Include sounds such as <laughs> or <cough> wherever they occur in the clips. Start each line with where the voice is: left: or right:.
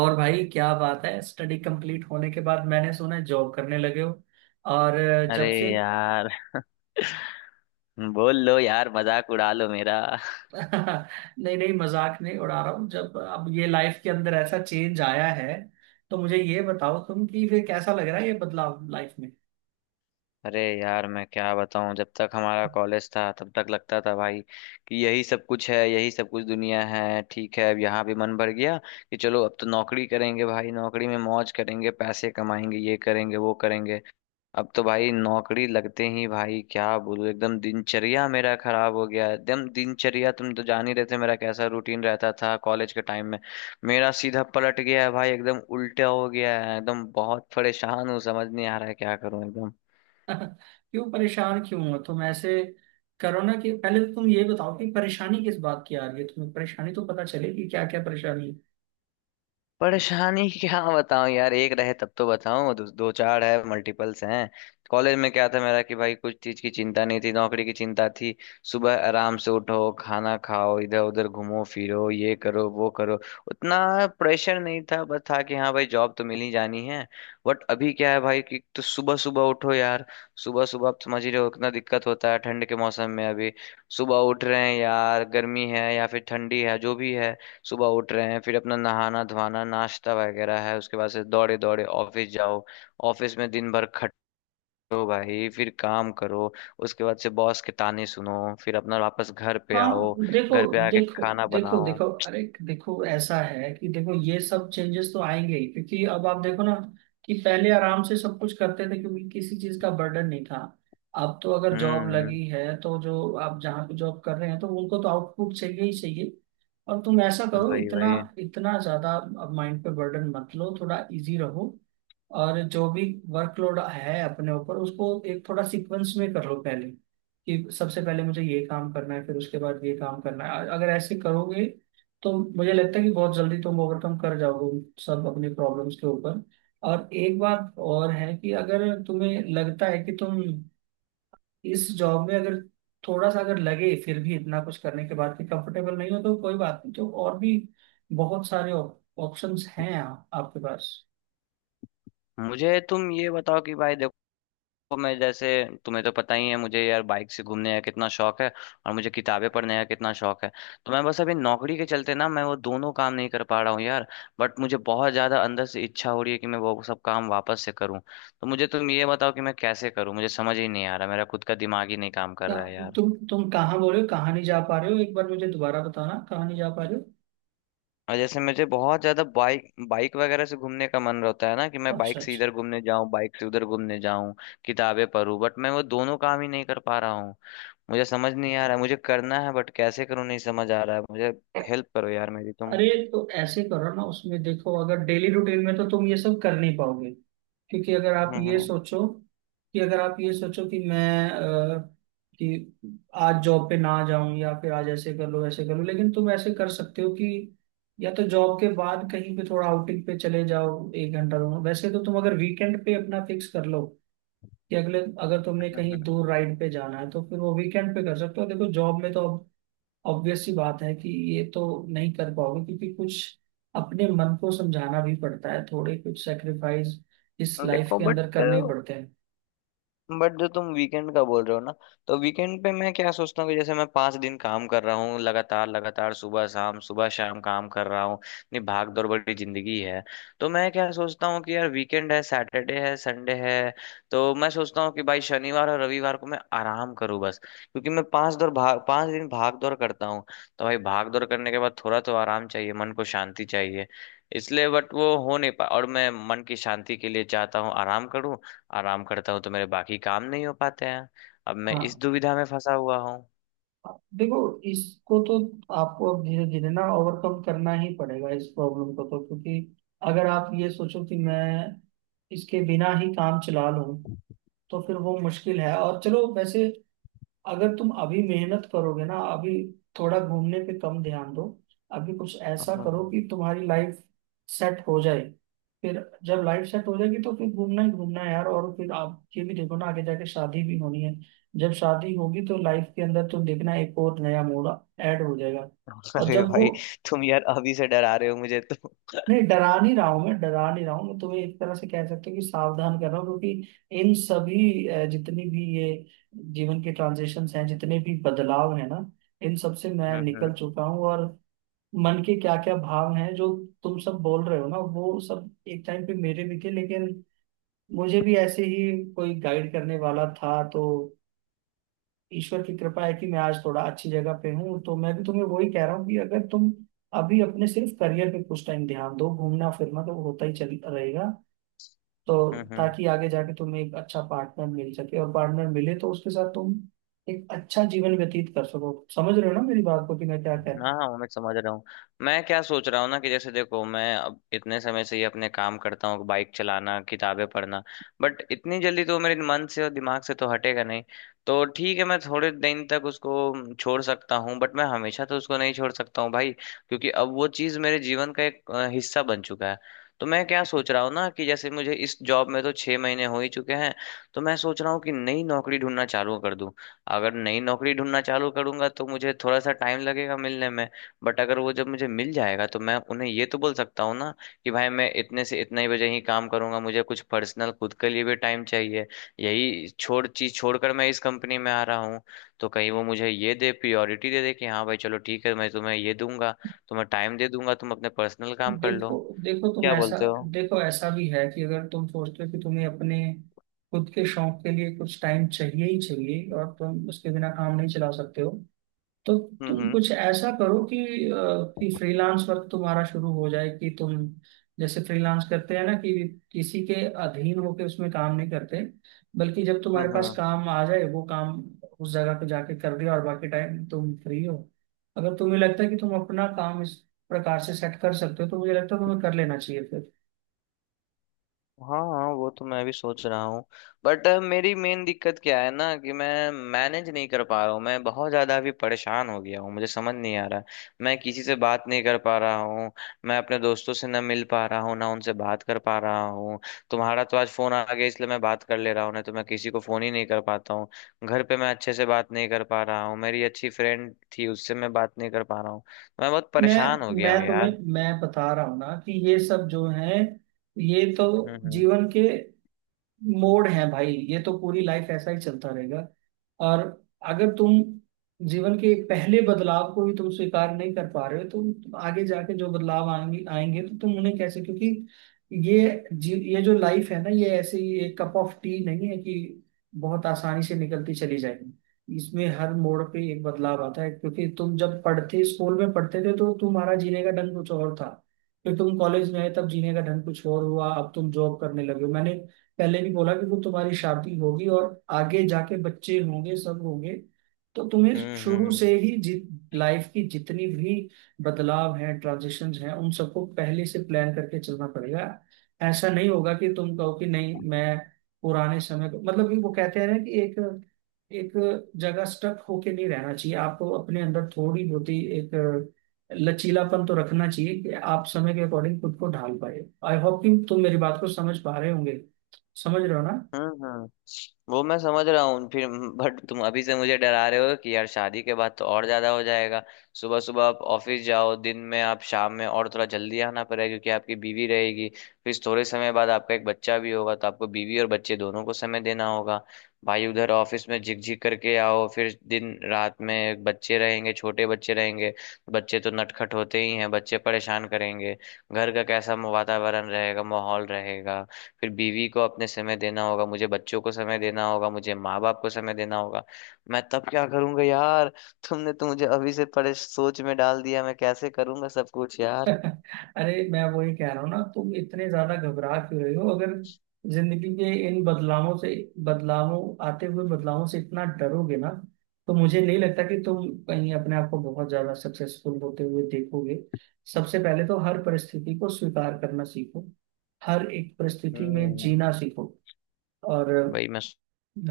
right: और भाई, क्या बात है। स्टडी कंप्लीट होने के बाद मैंने सुना है जॉब करने लगे हो। और
left: अरे
right: जब से
left: यार। बोल लो यार, मजाक उड़ा लो मेरा।
right: <laughs> नहीं नहीं, मजाक नहीं उड़ा रहा हूँ। जब अब ये लाइफ के अंदर ऐसा चेंज आया है तो मुझे ये बताओ तुम, कि फिर कैसा लग रहा है ये बदलाव लाइफ में।
left: अरे यार मैं क्या बताऊं, जब तक हमारा कॉलेज था तब तक लगता था भाई कि यही सब कुछ है, यही सब कुछ दुनिया है। ठीक है, अब यहाँ भी मन भर गया कि चलो अब तो नौकरी करेंगे, भाई नौकरी में मौज करेंगे, पैसे कमाएंगे, ये करेंगे वो करेंगे। अब तो भाई नौकरी लगते ही भाई क्या बोलूं, एकदम दिनचर्या मेरा खराब हो गया है। एकदम दिनचर्या, तुम तो जान ही रहे थे मेरा कैसा रूटीन रहता था कॉलेज के टाइम में। मेरा सीधा पलट गया है भाई, एकदम उल्टा हो गया है एकदम। बहुत परेशान हूँ, समझ नहीं आ रहा है क्या करूँ एकदम।
right: <laughs> क्यों परेशान क्यों हो तुम ऐसे? करो ना, कि पहले तो तुम ये बताओ कि परेशानी किस बात की आ रही है तुम्हें। परेशानी तो पता चले कि क्या क्या परेशानी है।
left: परेशानी <laughs> क्या बताऊं यार, एक रहे तब तो बताऊं, दो चार है, मल्टीपल्स हैं। कॉलेज में क्या था मेरा कि भाई कुछ चीज की चिंता नहीं थी, नौकरी की चिंता थी। सुबह आराम से उठो, खाना खाओ, इधर उधर घूमो फिरो, ये करो वो करो। उतना प्रेशर नहीं था, बस था कि हाँ भाई जॉब तो मिल ही जानी है। बट अभी क्या है भाई कि तो सुबह सुबह उठो यार। सुबह सुबह आप समझ ही रहे हो कितना दिक्कत होता है ठंड के मौसम में। अभी सुबह उठ रहे हैं यार, गर्मी है या फिर ठंडी है जो भी है। सुबह उठ रहे हैं, फिर अपना नहाना धोना नाश्ता वगैरह है, उसके बाद से दौड़े दौड़े ऑफिस जाओ। ऑफिस में दिन भर खटो भाई, फिर काम करो, उसके बाद से बॉस के ताने सुनो, फिर अपना वापस घर पे
right: हाँ,
left: आओ।
right: देखो
left: घर पे आके
right: देखो
left: खाना
right: देखो
left: बनाओ।
right: देखो, अरे देखो, ऐसा है कि देखो ये सब चेंजेस तो आएंगे ही, क्योंकि अब आप देखो ना कि पहले आराम से सब कुछ करते थे क्योंकि किसी चीज का बर्डन नहीं था। अब तो अगर जॉब
left: हम्म।
right: लगी है तो जो आप जहाँ पे जॉब कर रहे हैं तो उनको तो आउटपुट चाहिए ही चाहिए। और तुम ऐसा करो,
left: वही
right: इतना
left: वही।
right: इतना ज्यादा अब माइंड पे बर्डन मत लो, थोड़ा इजी रहो। और जो भी वर्कलोड है अपने ऊपर उसको एक थोड़ा सीक्वेंस में कर लो पहले, कि सबसे पहले मुझे ये काम करना है फिर उसके बाद ये काम करना है। अगर ऐसे करोगे तो मुझे लगता है कि बहुत जल्दी तुम ओवरकम कर जाओगे उन सब अपनी प्रॉब्लम्स के ऊपर। और एक बात और है कि अगर तुम्हें लगता है कि तुम इस जॉब में अगर थोड़ा सा अगर लगे फिर भी इतना कुछ करने के बाद कि कंफर्टेबल नहीं हो तो कोई बात नहीं, तो और भी बहुत सारे ऑप्शंस हैं आपके पास।
left: मुझे तुम ये बताओ कि भाई देखो, तो मैं जैसे, तुम्हें तो पता ही है मुझे यार बाइक से घूमने का कितना शौक है और मुझे किताबें पढ़ने का कितना शौक है। तो मैं बस अभी नौकरी के चलते ना, मैं वो दोनों काम नहीं कर पा रहा हूँ यार। बट मुझे बहुत ज्यादा अंदर से इच्छा हो रही है कि मैं वो सब काम वापस से करूँ। तो मुझे तुम ये बताओ कि मैं कैसे करूँ, मुझे समझ ही नहीं आ रहा, मेरा खुद का दिमाग ही नहीं काम कर रहा है
right: क्या-
left: यार।
right: तुम कहाँ बोल रहे हो, कहाँ नहीं जा पा रहे हो? एक बार मुझे दोबारा बताना कहाँ नहीं जा पा रहे
left: और जैसे मुझे बहुत ज्यादा बाइक बाइक वगैरह से घूमने का मन रहता है ना, कि
right: हो।
left: मैं
right: अच्छा
left: बाइक से
right: अच्छा।
left: इधर घूमने जाऊं, बाइक से उधर घूमने जाऊं, किताबें पढूं। बट मैं वो दोनों काम ही नहीं कर पा रहा हूँ। मुझे समझ नहीं आ रहा है, मुझे करना है बट कैसे करूँ नहीं समझ आ रहा है मुझे। हेल्प करो यार मेरी तुम।
right: अरे तो ऐसे करो ना उसमें, देखो अगर डेली रूटीन में तो तुम ये सब कर नहीं पाओगे। क्योंकि अगर आप ये
left: हम्म।
right: सोचो कि मैं कि आज जॉब पे ना जाऊं या फिर आज ऐसे कर लो ऐसे कर लो, लेकिन तुम ऐसे कर सकते हो कि या तो जॉब के बाद कहीं पे थोड़ा आउटिंग पे चले जाओ, एक घंटा दो घंटा। वैसे तो तुम अगर वीकेंड पे अपना फिक्स कर लो कि अगले, अगर तुमने
left: हम्म,
right: कहीं
left: हम्म।
right: दूर राइड पे जाना है तो फिर वो वीकेंड पे कर सकते हो। देखो जॉब में तो ऑब्वियस सी बात है कि ये तो नहीं कर पाओगे, क्योंकि कुछ अपने मन को समझाना भी पड़ता है, थोड़े कुछ सेक्रीफाइस इस लाइफ
left: देखो
right: के
left: बट
right: अंदर करने ही पड़ते हैं।
left: बट जो तुम वीकेंड का बोल रहे हो ना, तो वीकेंड पे मैं क्या सोचता हूँ कि जैसे मैं 5 दिन काम कर रहा हूँ लगातार लगातार, सुबह शाम काम कर रहा हूँ। इतनी भाग दौड़ भरी जिंदगी है। तो मैं क्या सोचता हूँ कि यार वीकेंड है, सैटरडे है संडे है, तो मैं सोचता हूँ कि भाई शनिवार और रविवार को मैं आराम करूँ बस, क्योंकि मैं 5 दिन भाग दौड़ करता हूँ। तो भाई भाग दौड़ करने के बाद थोड़ा तो आराम चाहिए, मन को शांति चाहिए। इसलिए बट वो हो नहीं पा, और मैं मन की शांति के लिए चाहता हूँ आराम करूँ। आराम करता हूँ तो मेरे बाकी काम नहीं हो पाते हैं। अब मैं इस
right: हाँ,
left: दुविधा में फंसा हुआ हूँ <laughs>
right: देखो इसको तो आपको अब धीरे धीरे ना ओवरकम करना ही पड़ेगा इस प्रॉब्लम को, तो क्योंकि अगर आप ये सोचो कि मैं इसके बिना ही काम चला लूं तो फिर वो मुश्किल है। और चलो वैसे, अगर तुम अभी मेहनत करोगे ना, अभी थोड़ा घूमने पे कम ध्यान दो। अभी कुछ
left: हम्म,
right: ऐसा
left: हम्म।
right: करो कि तुम्हारी लाइफ सेट हो जाए। फिर जब लाइफ सेट हो जाएगी तो फिर घूमना ही घूमना है यार। और फिर आप ये भी देखो ना, आगे जाके शादी भी होनी है। जब शादी होगी तो लाइफ के अंदर तुम देखना एक और नया मोड़ ऐड हो जाएगा। और
left: अरे
right: जब वो
left: भाई, तुम यार अभी से डरा रहे हो मुझे तो।
right: नहीं डरा नहीं रहा हूं, मैं डरा नहीं रहा हूं, मैं तुम्हें एक तरह से कह सकते हो कि सावधान कर रहा हूँ। क्योंकि इन सभी जितनी भी ये जीवन के ट्रांजिशंस हैं, जितने भी बदलाव हैं ना, इन सब से मैं निकल
left: हम्म।
right: चुका हूँ। और मन के क्या क्या भाव हैं जो तुम सब बोल रहे हो ना, वो सब एक टाइम पे मेरे भी थे। लेकिन मुझे भी ऐसे ही कोई गाइड करने वाला था, तो ईश्वर की कृपा है कि मैं आज थोड़ा अच्छी जगह पे हूँ। तो मैं भी तुम्हें वही कह रहा हूँ कि अगर तुम अभी अपने सिर्फ करियर पे कुछ टाइम ध्यान दो, घूमना फिरना तो होता ही चल रहेगा। तो
left: हम्म हम्म।
right: ताकि आगे जाके तुम्हें एक अच्छा पार्टनर मिल सके, और पार्टनर मिले तो उसके साथ तुम एक अच्छा जीवन व्यतीत कर सको। समझ रहे हो ना मेरी बात को, कि मैं क्या कह रहा
left: हाँ
right: हूँ।
left: हाँ, वो मैं समझ रहा हूँ। मैं क्या सोच रहा हूँ ना कि जैसे देखो, मैं अब इतने समय से ये अपने काम करता हूँ, बाइक चलाना किताबें पढ़ना। बट इतनी जल्दी तो मेरे मन से और दिमाग से तो हटेगा नहीं। तो ठीक है, मैं थोड़े दिन तक उसको छोड़ सकता हूँ, बट मैं हमेशा तो उसको नहीं छोड़ सकता हूँ भाई, क्योंकि अब वो चीज़ मेरे जीवन का एक हिस्सा बन चुका है। तो मैं क्या सोच रहा हूँ ना कि जैसे मुझे इस जॉब में तो 6 महीने हो ही चुके हैं। तो मैं सोच रहा हूँ कि नई नौकरी ढूंढना चालू कर दूँ। अगर नई नौकरी ढूंढना चालू करूंगा तो मुझे थोड़ा सा टाइम लगेगा मिलने में। बट अगर वो जब मुझे मिल जाएगा तो मैं उन्हें ये तो बोल सकता हूँ ना कि भाई मैं इतने से इतने ही बजे ही काम करूंगा, मुझे कुछ पर्सनल खुद के लिए भी टाइम चाहिए, यही छोड़ चीज छोड़कर मैं इस कंपनी में आ रहा हूँ। तो कहीं वो मुझे ये दे प्रियोरिटी दे दे कि हाँ भाई चलो ठीक है, मैं तुम्हें ये दूंगा, तुम्हें टाइम दे दूंगा, तुम अपने पर्सनल काम कर
right: देखो।
left: लो।
right: देखो तुम
left: क्या
right: ऐसा
left: बोलते हो?
right: देखो ऐसा भी है कि अगर तुम सोचते हो कि तुम्हें अपने खुद के शौक के लिए कुछ टाइम चाहिए ही चाहिए और तुम उसके बिना काम नहीं चला सकते हो, तो तुम
left: हम्म।
right: कुछ ऐसा करो कि अ, कि फ्रीलांस वर्क तुम्हारा शुरू हो जाए, कि तुम जैसे फ्रीलांस करते हैं ना, कि किसी के अधीन होके उसमें काम नहीं करते, बल्कि जब तुम्हारे पास
left: हम्म।
right: काम आ जाए वो काम उस जगह पे जाके कर दिया और बाकी टाइम तुम फ्री हो। अगर तुम्हें लगता है कि तुम अपना काम इस प्रकार से सेट कर सकते हो तो मुझे लगता है तुम्हें कर लेना चाहिए फिर।
left: हाँ हाँ, वो तो मैं भी सोच रहा हूँ। बट मेरी मेन दिक्कत क्या है ना कि मैं मैनेज नहीं कर पा रहा हूँ, मैं बहुत ज़्यादा अभी परेशान हो गया हूँ, मुझे समझ नहीं आ रहा। मैं किसी से बात नहीं कर पा रहा हूँ, मैं अपने दोस्तों से ना मिल पा रहा हूँ ना उनसे बात कर पा रहा हूँ। तुम्हारा तो आज फ़ोन आ गया इसलिए मैं बात कर ले रहा हूँ, नहीं तो मैं किसी को फ़ोन ही नहीं कर पाता हूँ। घर पे मैं अच्छे से बात नहीं कर पा रहा हूँ, मेरी अच्छी फ्रेंड थी उससे मैं बात नहीं कर पा रहा हूँ। मैं बहुत
right: मैं
left: परेशान हो गया हूँ
right: मैं तुम्हें
left: यार।
right: मैं बता रहा हूँ ना, कि ये सब जो है ये तो
left: हम्म।
right: जीवन के मोड़ है भाई, ये तो पूरी लाइफ ऐसा ही चलता रहेगा। और अगर तुम जीवन के पहले बदलाव को ही तुम स्वीकार नहीं कर पा रहे हो तो तुम आगे जाके जो बदलाव आएंगे आएंगे तो तुम उन्हें कैसे? क्योंकि ये जो लाइफ है ना ये ऐसे ही एक कप ऑफ टी नहीं है कि बहुत आसानी से निकलती चली जाएगी, इसमें हर मोड़ पे एक बदलाव आता है। क्योंकि तुम जब पढ़ते स्कूल में पढ़ते थे तो तुम्हारा जीने का ढंग कुछ और था, फिर तुम कॉलेज में आए तब जीने का ढंग कुछ और हुआ, अब तुम जॉब करने लगे हो। मैंने पहले भी बोला कि वो तुम्हारी शादी होगी और आगे जाके बच्चे होंगे, सब होंगे। तो तुम्हें शुरू
left: हम्म।
right: से ही लाइफ की जितनी भी बदलाव हैं, ट्रांजिशंस हैं, उन सबको पहले से प्लान करके चलना पड़ेगा। ऐसा नहीं होगा कि तुम कहो कि नहीं मैं पुराने समय को, मतलब कि वो कहते हैं ना कि एक एक जगह स्टक होके नहीं रहना चाहिए। आपको अपने अंदर थोड़ी बहुत ही एक लचीलापन तो रखना चाहिए कि आप समय के अकॉर्डिंग खुद को ढाल पाए। आई होप कि तुम मेरी बात को समझ पा रहे होंगे। समझ रहे हो ना?
left: हम्म। वो मैं समझ रहा हूँ फिर। बट तुम अभी से मुझे डरा रहे हो कि यार शादी के बाद तो और ज्यादा हो जाएगा, सुबह सुबह आप ऑफिस जाओ, दिन में आप शाम में और थोड़ा जल्दी आना पड़ेगा क्योंकि आपकी बीवी रहेगी। फिर थोड़े समय बाद आपका एक बच्चा भी होगा, तो आपको बीवी और बच्चे दोनों को समय देना होगा। भाई उधर ऑफिस में झिकझिक करके आओ, फिर दिन रात में बच्चे रहेंगे, छोटे बच्चे रहेंगे। बच्चे तो नटखट होते ही हैं, बच्चे परेशान करेंगे। घर का कैसा वातावरण रहेगा, माहौल रहेगा। फिर बीवी को अपने समय देना होगा, मुझे बच्चों को समय देना होगा, मुझे माँ बाप को समय देना होगा। मैं तब क्या करूंगा यार? तुमने तो मुझे अभी से परे सोच में डाल दिया। मैं कैसे करूंगा सब कुछ
right: <laughs>
left: यार?
right: अरे मैं वही कह रहा हूँ ना, तुम इतने ज्यादा घबरा क्यों रहे हो? अगर जिंदगी के इन बदलावों से, बदलावों आते हुए बदलावों से इतना डरोगे ना तो मुझे नहीं लगता कि तुम कहीं अपने आप को बहुत ज्यादा सक्सेसफुल होते हुए देखोगे। सबसे पहले तो हर परिस्थिति को स्वीकार करना सीखो, हर एक परिस्थिति में
left: हम्म
right: जीना सीखो। और
left: वही मैं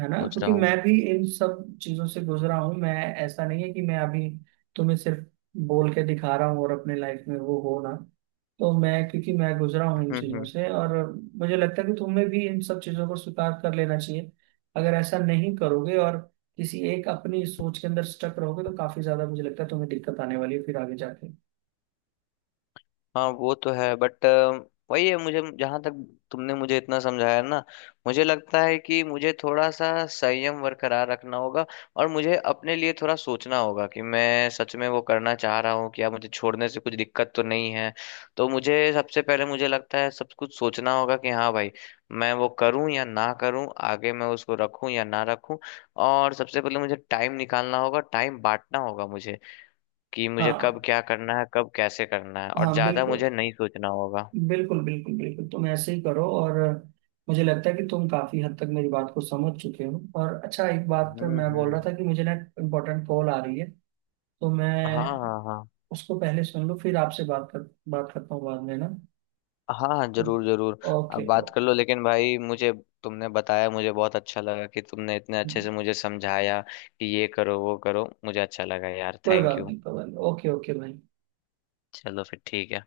right: है ना, क्योंकि
left: रहा
right: मैं भी इन सब चीजों से गुजरा हूँ। मैं, ऐसा नहीं है कि मैं अभी तुम्हें सिर्फ बोल के दिखा रहा हूँ और अपने लाइफ में वो हो ना, तो मैं, क्योंकि मैं गुजरा हूँ इन चीजों
left: हूँ <laughs>
right: से, और मुझे लगता है कि तुम्हें भी इन सब चीजों को स्वीकार कर लेना चाहिए। अगर ऐसा नहीं करोगे और किसी एक अपनी सोच के अंदर स्टक रहोगे तो काफी ज्यादा मुझे लगता है तुम्हें दिक्कत आने वाली है फिर आगे जाके।
left: हाँ वो तो है। बट वही है मुझे, जहां तक तुमने मुझे इतना समझाया ना, मुझे लगता है कि मुझे थोड़ा सा संयम बरकरार रखना होगा। और मुझे अपने लिए थोड़ा सोचना होगा कि मैं सच में वो करना चाह रहा हूँ क्या, मुझे छोड़ने से कुछ दिक्कत तो नहीं है। तो मुझे सबसे पहले, मुझे लगता है, सब कुछ सोचना होगा कि हाँ भाई मैं वो करूँ या ना करूँ, आगे मैं उसको रखूँ या ना रखूँ। और सबसे पहले मुझे टाइम निकालना होगा, टाइम बांटना होगा मुझे, कि मुझे कब
right: हाँ
left: क्या करना है, कब कैसे करना है, और
right: हाँ,
left: ज्यादा
right: बिल्कुल
left: मुझे नहीं सोचना होगा।
right: बिल्कुल बिल्कुल बिल्कुल, तुम ऐसे ही करो। और मुझे लगता है कि तुम काफी हद तक मेरी बात को समझ चुके हो। और अच्छा, एक बात मैं बोल रहा
left: हम्म।
right: था कि मुझे ना इम्पोर्टेंट कॉल आ रही है तो
left: हाँ
right: मैं
left: हाँ हाँ।
right: उसको पहले सुन लूँ फिर आपसे बात करता हूँ बाद में ना।
left: हाँ हाँ, जरूर जरूर।
right: ओके।
left: अब बात कर लो लेकिन भाई मुझे, तुमने बताया, मुझे बहुत अच्छा लगा कि तुमने इतने अच्छे से मुझे समझाया कि ये करो वो करो, मुझे अच्छा लगा यार।
right: कोई
left: थैंक
right: बात
left: यू।
right: नहीं कोई बात नहीं, ओके ओके भाई।
left: चलो फिर ठीक है।